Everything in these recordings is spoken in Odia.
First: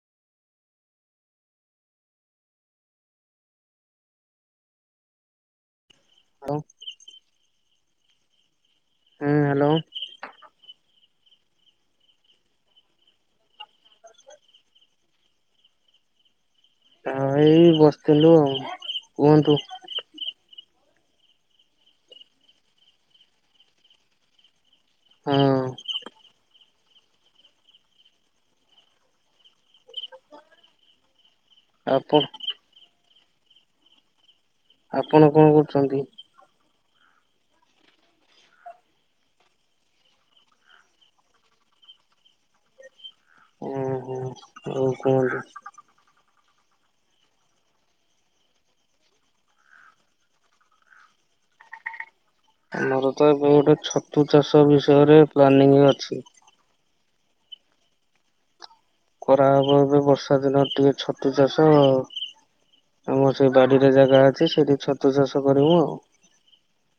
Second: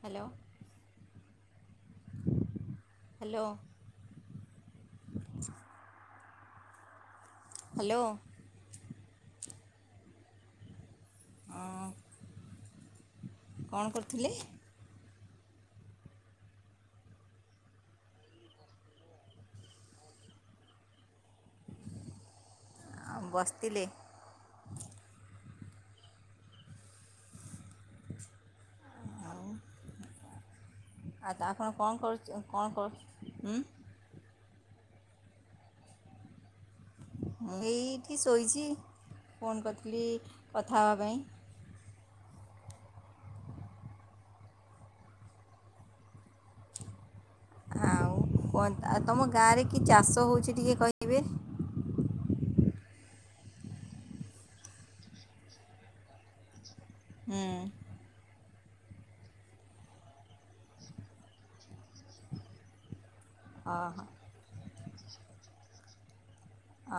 ହ୍ୟାଲୋ। ହାଲୋ। ହାଲୋ। ହ୍ୟାଲୋ। ହୁଁ ହାଲୋ। ଅ କଣ କରିଥିଲି? କାଇଁ ଏଇ ବସିଥିଲୁ ଆଉ କୁହନ୍ତୁ। ଆ ବସିଥିଲେ। ହଁ। ଆଉ ତା ଆପଣ କଣ କରୁଚ କଣ କରୁ ଉଁ ଆପଣ କଣ କରୁଚନ୍ତି? ମୁଁ ଏଇଠି ଶୋଇଚି ଫୋନ୍ କରିଥିଲି କଥା ହେବା ପାଇଁ ଓ ହୋ ଆ କ ଆଉ କଉ ତମ ଗାଁରେ କି ଚାଷ ହଉଛି ଟିକେ କହିବେ। ଆମର ତ ଏବେ ଗୋଟେ ଛତୁ ଚାଷ ବିଷୟରେ ପ୍ଲାନିଂ ଅଛି। ହୁଁ। କରାହବ ଏବେ ବର୍ଷା ଦିନ ଟିକେ ଛତୁ ଚାଷ ଆଉ। ଆମର ସେଇ ବାଡିରେ ଓହୋ ଜାଗା ଅଛି ସେଠି ରତ ଚାଷ କରିବୁ ଆଉ। ଆ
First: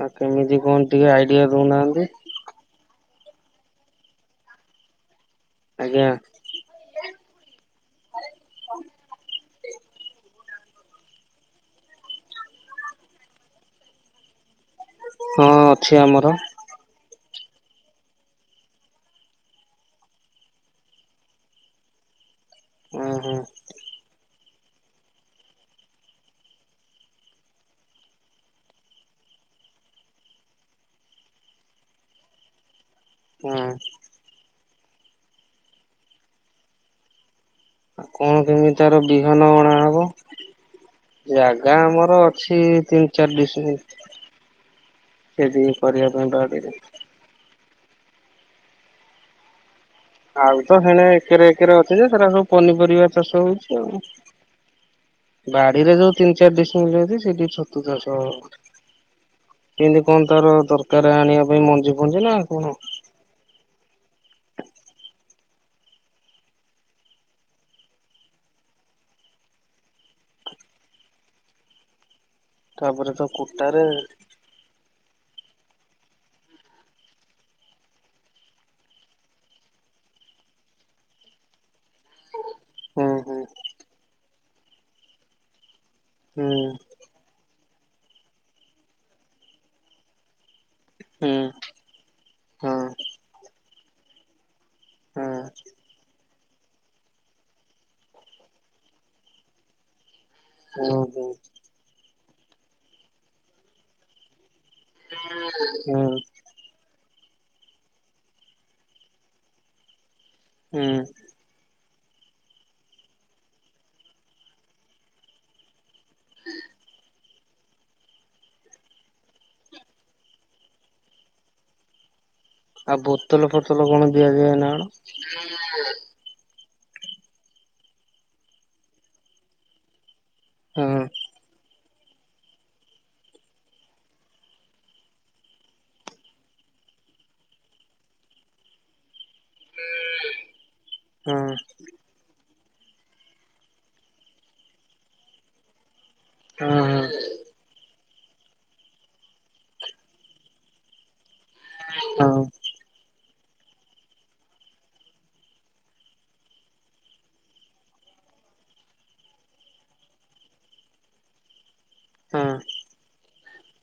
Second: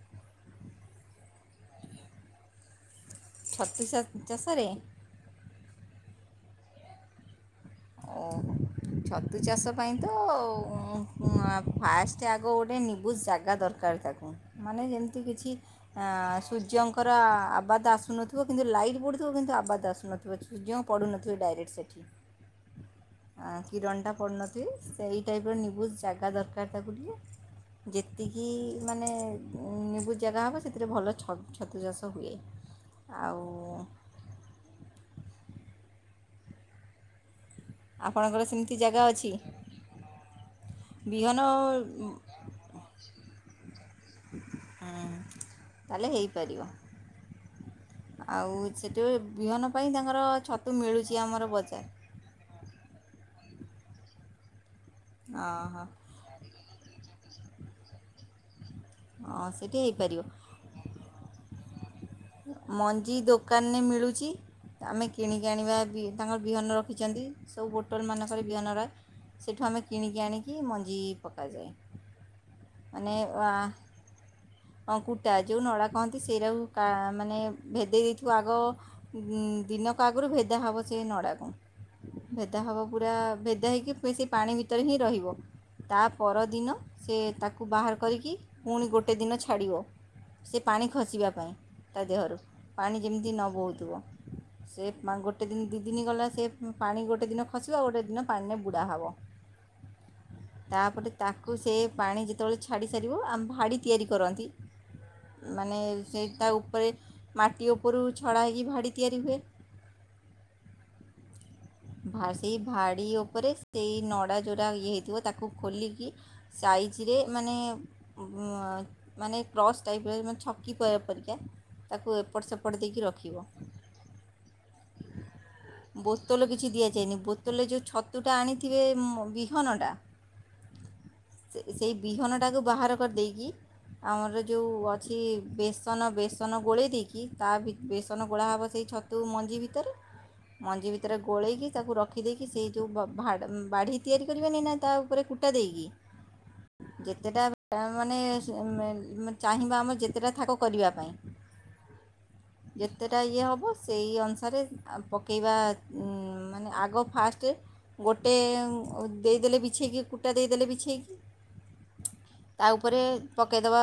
ଆଉ କେମିତି କଣ ଟିକେ ଆଇଡିଆ ଦଉନାହାନ୍ତି। ଛତି ଚାଷରେ ଆଜ୍ଞା। ଓ ଛତୁ ଚାଷ ତା ପାଇଁ ତ ଫାଷ୍ଟ ଆଗ ଗୋଟେ ନିବୁଜ ଜାଗା ଦରକାର ତାକୁ ମାନେ ଯେମିତି ହଁ କିଛି ଅଛି ଆମର। ସୂର୍ଯ୍ୟଙ୍କର ପୁରା ଆବାଦ ଆସୁନଥିବ କିନ୍ତୁ ଲାଇଟ୍ ପଢୁଥିବ କିନ୍ତୁ ଆବାଦ ଆସୁନଥିବ ସ ଯେ ପଢ଼ୁନଥିବେ ଡାଇରେକ୍ଟ ସେଇଠି ଓହୋ କିରଣଟା ପନ ଏଇ ଟାଇପ୍ର ନୁଜ୍ ଜାଗା ଦରକାର ତାକୁ ଟିକେ ଯେତିକି ମାନେ ିବୁଜ୍ ଜାଗା ହେବ ସେଥିରେ ଭଲ ଛତୁ ଚାଷ ହୁଏ। ଆଉ ହଁ। ଆଉ କଣ ଆପଣଙ୍କର କେମିତି ସେମିତି ତାର ଜାଗା ଅଛି ବିହନ ଅଣାହବ ଜାଗା ବିହନ ଆମର ଅଛି ତିନି ଚାରି ଡିଶମିଟ ହୁଁ ସେଦ ତାହେଲେ କରିବା ପାଇଁ ହେଇପାରିବ। ବାଡିରେ ଆଉ ସେଠ ବିହନ ପାଇଁ ତାଙ୍କର ଆଉ ଛତୁ ତ ହେଣେ ମିଳୁଛି ଆମର ଏକେରେ ଏକେରେ ବଜାର। ଅଛି ଯେ ସେଟା ସବୁ ପନିରିବା। ଚାଷ ହଉଛି ଆଉ। ଓହୋ ବାଡିରେ ଯୋଉ ତିନି ଚାରି ଦିଶ ମିଳଛି। ସେଠି ଛତୁ ଚା ହଁ ସେଇଠି କେମତି କଣ ହେଇପାରିବ। ତାର ଦରକାର ଆଣିବା ପାଇଁ ମ ମଞ୍ଜି ଦୋକାନରେ ମିଳୁଛି। ଆମେ କିଣିକି ଆଣିବା ତାଙ୍କର ବିହନ ରଖିଛନ୍ତି ସବୁ ବୋଟଲ ମାନଙ୍କରେ ବିହନର ସେଇଠୁ ଆମେ କିଣିକି ଆଣିକି ମଞ୍ଜି ପକାଯାଏ। ତାପରେ ମାନେ ତ କୁଟାରେ ଅଙ୍କୁଟା ଯେଉଁନ ଅଡ଼ା କନ୍ତି ସେଇଟଉ ମାନେ ଭେଦେଇ ଦେଇଥିବ ଆଗ ଦିନକ ଆଗରୁ ଭେଦା ହେବ ସେ ନଡ଼ାକୁ ଭେଦା ହବ ହୁଁ ପୁରା ହୁଁ ଭେଦା ହେଇକି ବେଶୀ ପାଣି ଭିତରେ ହିଁ ରହିବ। ତା ହୁଁ ପରଦିନ ସେ ତାକୁ କୁ ବାହାର କରିକି ପୁଣି ଗୋଟେ ଦିନ ଛାଡ଼ିବ। ପାଣି ଖସିବା ହୁଁ ପାଇଁ ତା ଦେହରୁ ହଁ। ପାଣି ଯେମିତି ନ ବହୁତ ଯୁଆ ସେ ହଁ ଗୋଟେ ଦିନ ଦୁଇ ଦିନ ଗଲା ସେ ପାଣି ଗୋଟେ ଦିନ ଖସିବ ଗୋଟେ ଦିନ ପାଣିରେ ବୁଡ଼ା ହେବ ହୁଁ ତାପରେ ହୁଁ ତାକୁ ସେ ପାଣି ଯେ ଯେତେବେଳେ ଛାଡ଼ି ସାରିବୁ ଆମ ଭାଡ଼ି ତିଆରି କରନ୍ତି। ହଁ। ରେ ମାଟି ଉପରୁ ଛଡ଼ା ହେଇକି ଭାଡ଼ି ତିଆରି ହୁଏ। ହୁଁ। ସେଇ ଭାଡ଼ି ଉପରେ ସେଇ ନଡ଼ା ଯୋଟା ଇଏ ହେଇଥିବ ତାକୁ ଖୋଲିକି ସାଇଜରେ ମାନେ ମାନେ କ୍ରସ୍ ଟାଇପ୍ରେ କଲା ପରିକା ତାକୁ ସେପଟ ଆଉ ଦେଇକି ରଖିବ ବୋତଲ ଫୋତଲ କଣ ଦିଆଯଏ ନା କଣ ବୋତଲ କିଛି ଦିଆଯାଇନି ବୋତଲରେ ଯେଉଁ ଛତୁଟା ଆଣିଥିବେ ବିହନଟା ହଁ ସେ ସେଇ ବିହନଟାକୁ ବାହାର କରିଦେଇକି ଆମର ଯେଉଁ ଅଛି ବେସନ ବେସନ ଗୋଳେଇ ଦେଇକି ତା ବେସନ ଗୋଳା ହେବ ସେଇ ଛତ ତୁ ମଞ୍ଜି ଭିତରେ ମଞ୍ଜି ଭିତରେ ହଁ ଗୋଳେଇକି ତାକୁ ରଖିଦେଇକି କି ସେଇ ଯେଉଁ ଭ ଭା ଭାଡା ବାଢ଼ି ତିଆରି କରିବେନି ନା ତା ଉପରେ କୁଟା ଦେଇକି ହଁ ଯେତେଟା ମାନେ ଚାହିଁବା ଆମେ ଯେତେଟା ଥାକ କରିବା ପାଇଁ ହଁ ଯେତେଟା ଇଏ ହ ସେଇ ଅନୁସାରେ ପକେଇବା ମାନେ ଆଗ ଫାଷ୍ଟ ଗୋଟେ ଦେଇଦେଲେ ବିଛେଇକି କୁଟା ଦେଇଦେଲେ ବିଛେଇକି ହଁ ତା ଉପରେ ପକାଇଦବା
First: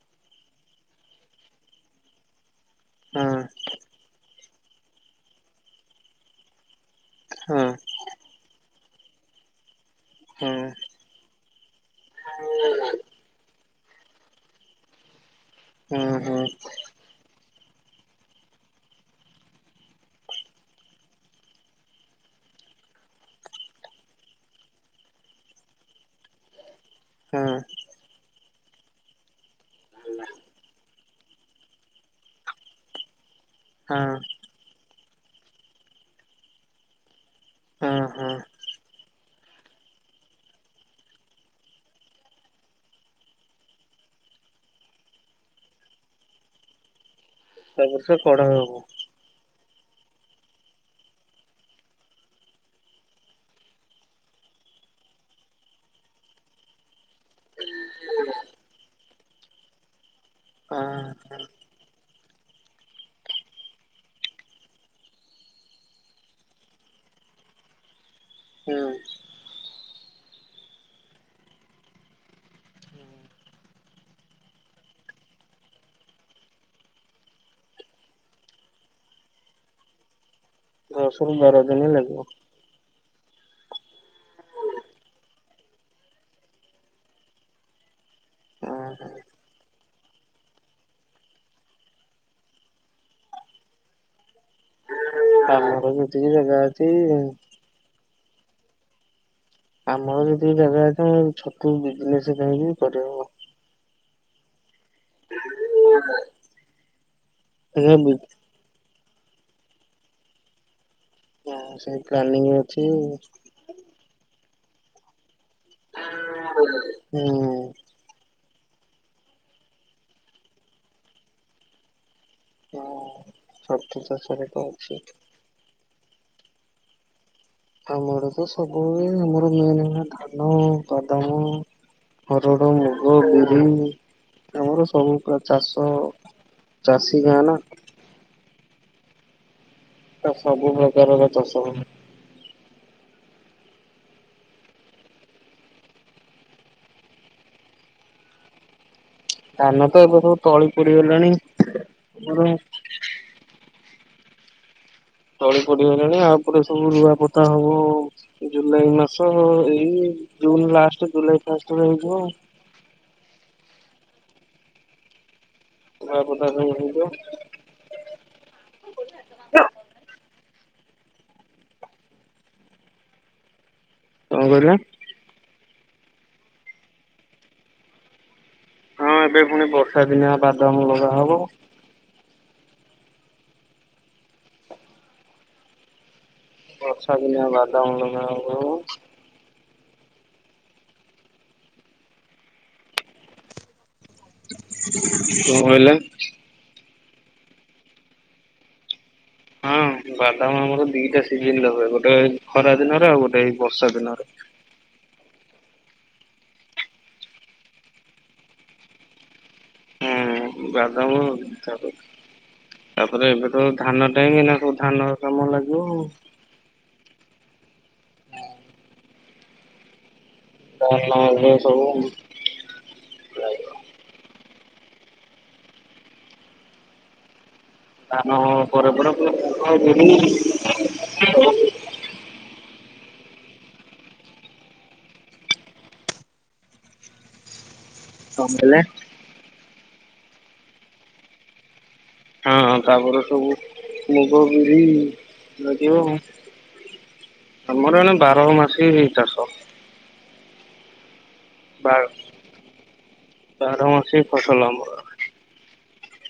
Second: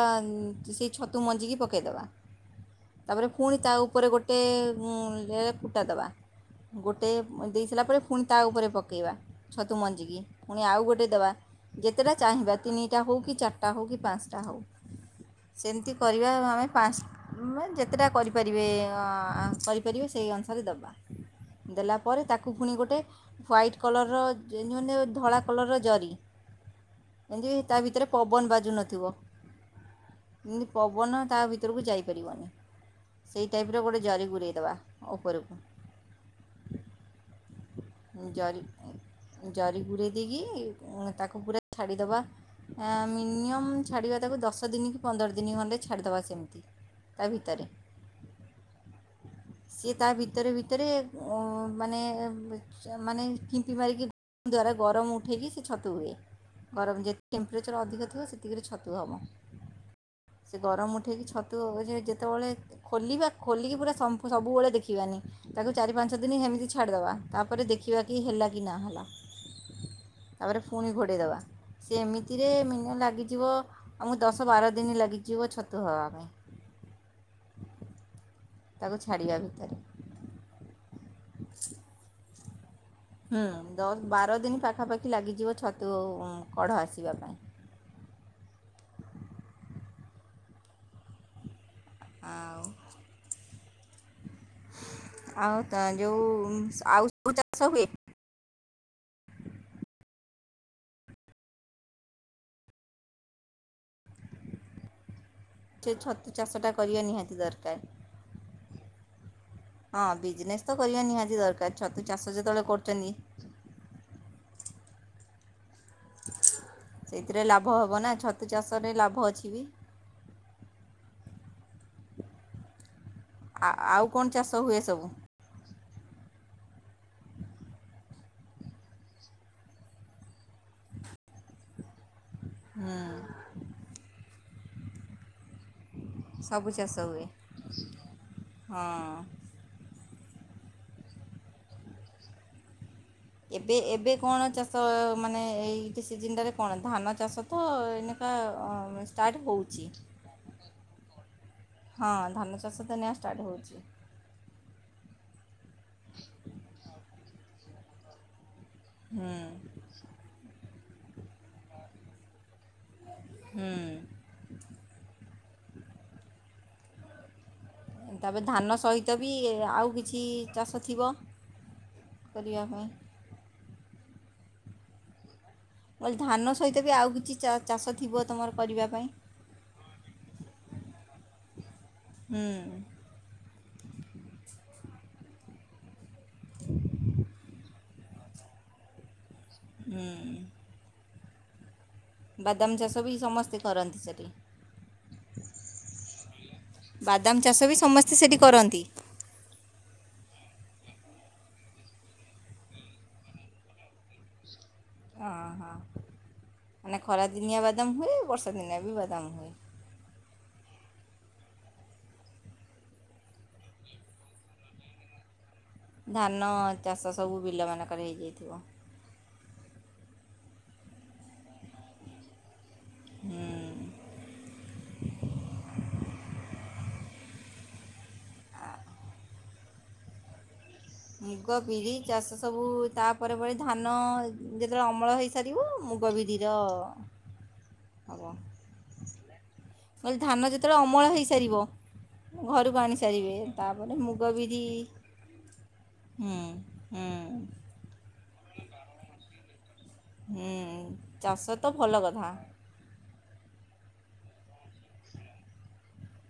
ସେଇ ଛତୁ ମଞ୍ଜିିକି ପକାଇଦବା ହଁ ତାପରେ ପୁଣି ତା ଉପରେ ଗୋଟେ ମୂଳରେ କୁଟାଦବା। ଗୋଟେ ଦେଇ ହଁ ସାରିଲା ପରେ ପୁଣି ତା ଉପରେ ପକା ପକେଇ ବା ଛ ତୁ ମଞ୍ଜିକି ହଁ ପୁଣି ଆଉ ଗୋଟେ ଦବା ଯେତେଟା ଚାହିଁବା ତିନିଟା ହଉ କି ଚାରିଟା ଟା ହେଉ କି ପାଞ୍ଚଟା ହେଉ। ସେମିତି ହଁ କରିବା ହଁ। ଆମେ ପାଞ୍ଚ ତୁମେ ଯେତେଟା କରିପାରିବେ ଆ କରିପାରିବେ ସେଇ ଅନୁସାରେ ଦେବା। ଦେଲା ପରେ ତାକୁ ପୁଣି ଗୋଟେ ହ୍ୱାଇଟ କଲରର ଯେ ମେ ଧଳା କଲର୍ର ଜରି ହଁ ଯେମିତ ତା ଭିତରେ ପବନ ବାଜି ଜୁ ନଥିବ। ଏମିତି ପବନ। ତା ଭିତରକୁ ଯାଇପାରିବନି। ସେଇ ଟାଇପର ହଁ ଗୋଟେ ଜରି ଗୁଡ଼େଇଦବା। ଉପରକୁ ହଁ ହଁ ଜରି। ଜରି ଗୁଡ଼ାଇ ଦେଇକି ତାକୁ ପୁରା ଛାଡ଼ିଦେବା ମିନିମମ୍ ଛାଡ଼ିବା ତାକୁ ଦଶ ଦିନ କି ପନ୍ଦର ଦିନ ଖଣ୍ଡେ ଛାଡ଼ିଦେବା ସେମିତି। ତା ଭିତରେ ତାପର୍ଷ କଡା ହବ। ସିଏ ତା ଭିତରେ ଭିତରେ ମାନେ ମାନେ କିମ୍ପି ମାରିକି ଦ୍ଵାରା ଗରମ ଉଠେଇକି ସେ ଛତୁ ହୁଏ ଗରମ ଯେତେ ଟେମ୍ପ୍ରେରେଚର ଅଧିକ ଥିବ ସେତିକିରେ ଛତୁ ହେବ। ସେ ହଁ ଗରମ ଉଠେଇକି ଛତୁ ହବ ଯେ ଯେ ସେତେବେଳେ ଖୋଲିବା ଖୋଲିକି ପୁରା ସମ୍ପୁ ସବୁବେଳେ ଦେଖିବାନି ତାକୁ ଚାରି ପାଞ୍ଚ ଦିନ ହେମିତି ଛାଡିଦବା ତାପରେ ଦେଖିବା କି ହେଲା କି ନା ହେଲା। ତାପରେ ପୁଣି ଘୋଡ଼େଇ ଦେବା ସିଏ ଏମିତିରେ ମିନିୟମ ଲାଗିଯିବ ଆମକୁ ଦଶ ବାର ଦିନ ଲାଗିଯିବ ଛତୁ ହେବା ପାଇଁ। ତାକୁ ଛାଡ଼ିବା ଭିତରେ। ଦଶରୁ ବାର ଦିନ ଲାଗିବ। ହୁଁ ଦ ବାର ଦିନ ପାଖାପାଖି ଲାଗିଯିବ ଛ ଛତୁ କଢ଼ ଆସିବା ପାଇଁ। ଉଁ ହୁଁ। ଆଉ। ଆଉ ଆମର ତ ଯୋଉ ଯେତିକି ଜାଗା ସ ଅଛି ଆଉ କୋଉ ଚାଷ ହୁଏ? [unintelligible] ଆମର ଯେତିକି ଜାଗା ଅଛି ଛତୁ ବିଜନେସ ଚାହିଁବୁ ବି କରିହେବ। ସେ ଛତୁ ଚାଷଟା କରିବା ନିହାତି ଆଜ୍ଞା ବି ଦରକାର। ହଁ ବିଜିନେସ ତ କରିବା ନିହାତି ଦରକାର ସେ ଛତୁ ଚାଷ ପ୍ଲାନିଂ ଯେତେବେଳେ ଅଛି କରୁଛନ୍ତି। [unintelligible] ହୁଁ। ତୁ ଚାଷରେ ଲାଭ ଅଛି ବି। ହଁ। ଆ ଆଉ କଣ ଚାଷ ହୁଏ ସବୁ? ଆମର ଆଡେ ସବୁ ଆମର ହୁଏ ଆମର ମେନ ହେଲା ଧାନ, ବାଦାମ ହରଡ଼, ମୁଗ, ବିରି। ଆମର ସବୁ ପୁରା ଚାଷ ସବୁ ଚାଷ ଚାଷୀ ହୁଏ ଗାଁ ନା ହଁ। ପୁରା ସବୁ ପ୍ରକାରର ଚାଷ ହୁଏ। ଏବେ ଏବେ କଣ ଚାଷ ମାନେ ଏଇ ସିଜିନଟାରେ କଣ ଧାନ ଚାଷ ତ ଏଇନେକା ଅ ଷ୍ଟାର୍ଟ ହେଉଛି ଧାନ ତ ଏବେ ସବୁ ତଳି ପଡ଼ି ଗଲାଣି ହଁ ଧାନ ଆମର ଚାଷ ତ ଏଇନା ଷ୍ଟାର୍ଟ ହେଉଛି ତଳି ପଡ଼ି ଗଲାଣି ଆ ପରେ ସବୁ ରୁଆ ପୋତା ହବ ଆଉ। ଜୁଲାଇ ମାସ ହୁଁ ଏଇ ଜୁନ ଲାଷ୍ଟ ଜୁଲାଇ ପାଞ୍ଚରେ ତଳେ ହେଇଯିବ ଆଉ ହୁଁ। ଧୁଆ ପୋତା ସବୁ ହେଇଯିବ। ତାପରେ ଧାନ ସହିତ ବି ଆଉ କିଛି ଚାଷ ଥିବ କରିବା ପାଇଁ? କଣ କହିଲେ? ମୁଁ କହିଲି ଧାନ ସହିତ ବି ଆଉ କିଛି ଚାଷ ଥିବ ତମର ହଁ ଏବେ ପୁଣି ବର୍ଷା ଦିନଆ ବାଦାମ ଲଗା ହବ। ହୁଁ। ବର୍ଷା ଦିନଆ ବା ଦାମ ଲଗା ହବ। ହୁଁ। ବାଦାମ ଚାଷ ବି ସମସ୍ତେ କରନ୍ତି ସେ କଣ କହିଲେ? ବାଦାମ ଚାଷ ବି ସମସ୍ତେ ସେଇଠି କରନ୍ତି? ହଁ ବାଦାମ ଆମର ଦିଟା ସିଜନ ରହ ଗୋଟେ ଏ ଖରା ଦିନରେ ଆଉ ଗୋଟେ ଏଇ ବର୍ଷା ଦିନରେ। ଓ ହ ମାନେ ଖରା ଦିନଆ ବାଦାମ ହୁଏ ବର୍ଷା ଦିନଆ ବି ବାଦାମ ହୁଏ। ବାଦାମ ତା ତାପରେ ଏବେ ତ ଧାନ ଟାଇ ସବୁ ଧାନ କାମ ଲାଗି ଧାନ ଚାଷ ସ ବୁ ବିଲମାନଙ୍କର ହେଇଯାଇଥିବ। [unintelligible] ହୁଁ। [inaudible] ଧାନ ପରେ ପରେ ଫୁଣି ମୁଗ ବିରି ମୁଗ ବିରି ଚାଷ ସବୁ ତାପରେ ପରେ ପରେ ଧାନ ଯେତେବେଳେ ଅମଳ ହେଇସାରିବ ମୁଗ ବିରି ର କଣ କହିଲେ? କହିଲେ ଧାନ ଯେତେବେଳେ ଅମଳ ହେଇସାରିବ ହଁ ଘରକୁ ଆଣି ତାପରେ ସାରିବେ ସବୁ ତାପରେ ମୁଗ ବିରି ଲାଗିବ ହୁଁ ହୁଁ। ମାନେ ବାର ମାସି ଏଇ ଚାଷ ହୁଁ। ଚାଷ ତ ବା ଭଲ କଥା ବାର ମାସ ଫସଲ ଆମର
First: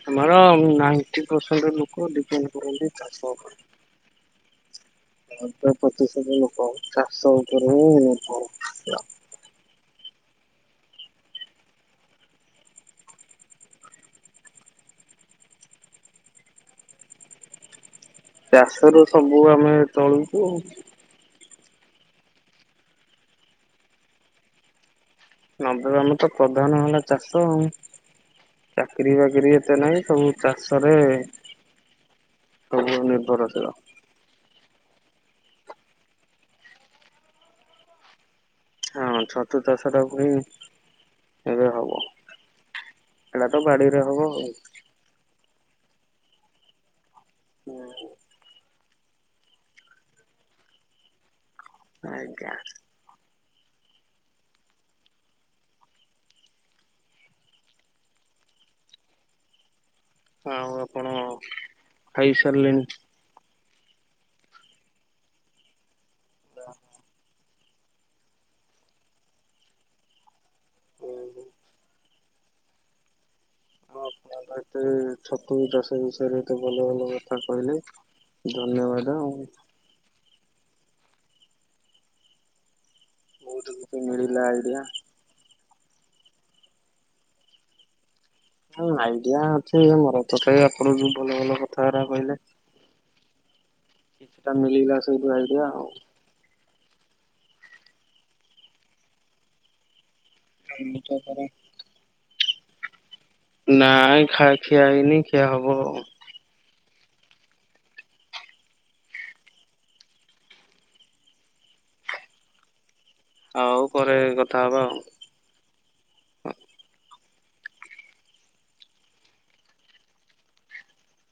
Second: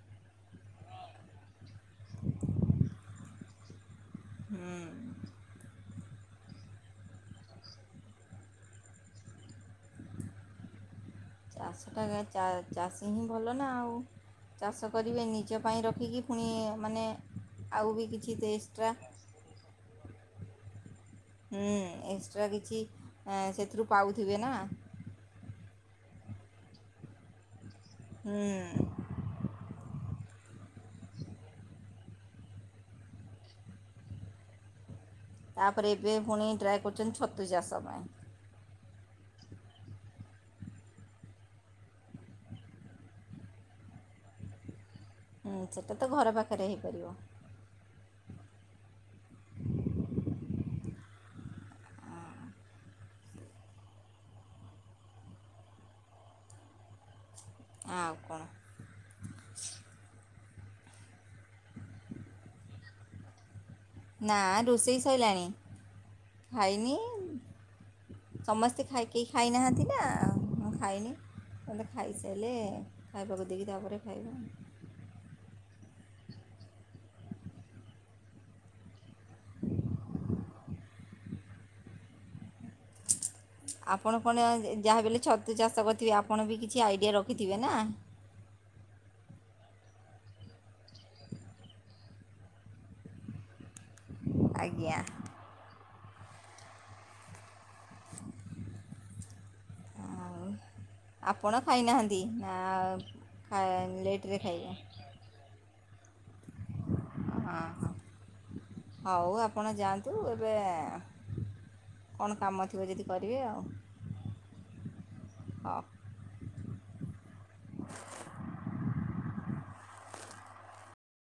ଆମର ନାଇଣ୍ଟି ପରସେଣ୍ଟ ଲୋକ ଡିପେଣ୍ଡ କରନ୍ତି ଚାଷ ଉପରେ ହୁଁ ହ ତ ପ୍ରତିଶତ ଲୋକ ଚାଶରେ ହିଁ ଚାଷଟା ଚାଷୀ ହିଁ ଭଲ ନା ଆଉ ଚାଷ କରିବେ ନିଜ ପାଇଁ ରଖିକି ପୁଣି ମାନେ ଆଉ ବି କିଛି ଚାଷ ଏକ୍ସଟ୍ରା ର ସବୁ ଆମେ ଚଳୁ ହଁ। ହୁଁ ଏକ୍ସଟ୍ରା କିଛି ସେଥିରୁ ପାଉଥିବେ ନା। ନବେ ଆମ ତ ପ୍ରଧାନ ହେଲା ଚାଷ ଆ ଚାକିରୀ ବାକିରି ଏତେ ନାହିଁ ସବୁ ଚାଷରେ ସବୁ ନିର୍ଭରଶୀଳ ତାପରେ ଏବେ ପୁଣି ଟ୍ରାଏ କରୁଛନ୍ତି ଛତୁ ଯା ସମୟ ହଁ ଛତୁଦଶଟା ପୁଣି ଏବେ ହବ ହେଟ ତ ବାଡ଼ିରେ ହବ ଆଉ। ହୁଁ ସେଟା ତ ଘର ପାଖରେ ହେଇପାରିବ। ହୁଁ। ଆଜ୍ଞା। ଆଉ କଣ ଆଉ ଆପଣ ଖାଇ ସାରିଲେଣି? ନା ରୋଷେଇ ସୋଇଲାାଣି। ଭାଇନି ସମସ୍ତେ ଖାଇ କେହି ଖାଇନାହାନ୍ତି ନା ମୁଁ ଖାଇନି ମେ ଖାଇସାରିଲେ ଖାଇବାକୁ ଦେଇକି ତା'ପରେ ଖାଇବା ହଣ ଛତୁ ଦ ସେ ବିଷୟରେ ତେ ଭଲ ଭଲ କଥା କହିଲେ ଧନ୍ୟବାଦ ଆଉ। ବହୁତ କିଛି ଆପଣ ମିଳିଲା କଣ ଆଇଡିଆ। ଯାହା ବଲେ ଛତୁ ଚାଷ କର ଥିବେ ଆପଣ ବି କିଛି ଆଇଡ଼ିଆ ରଖିଥିବେ ନା। ଁ ଆଇଡିଆ ଅଛି ମୋର ତ ଆପଣ ଯଉ ଭଲ ଭଲ କଥା ହେ କହିଲେ। କିଛିଟା ଆଜ୍ଞା ମିଳିଲା ସେଇଠୁ ଆଇଡିଆ ଆଉ। ଆଉ ଆପଣ ଖାଇନାହାନ୍ତି। ନା ନାଇଁ ଲେଟ୍ରେ ଖା ଖାଇବେ ଖିଆ ହେଇନି ଖିଆ ହବ। ହଁ ହ ହଉ ଆପଣ ଯାଆନ୍ତୁ ଏବେ କଣ କାମ ଥିବ ଯଦି କରିବେ ଆଉ ହଉ ପରେ କଥା ହେବା ହଉ ଆଉ [unintelligible]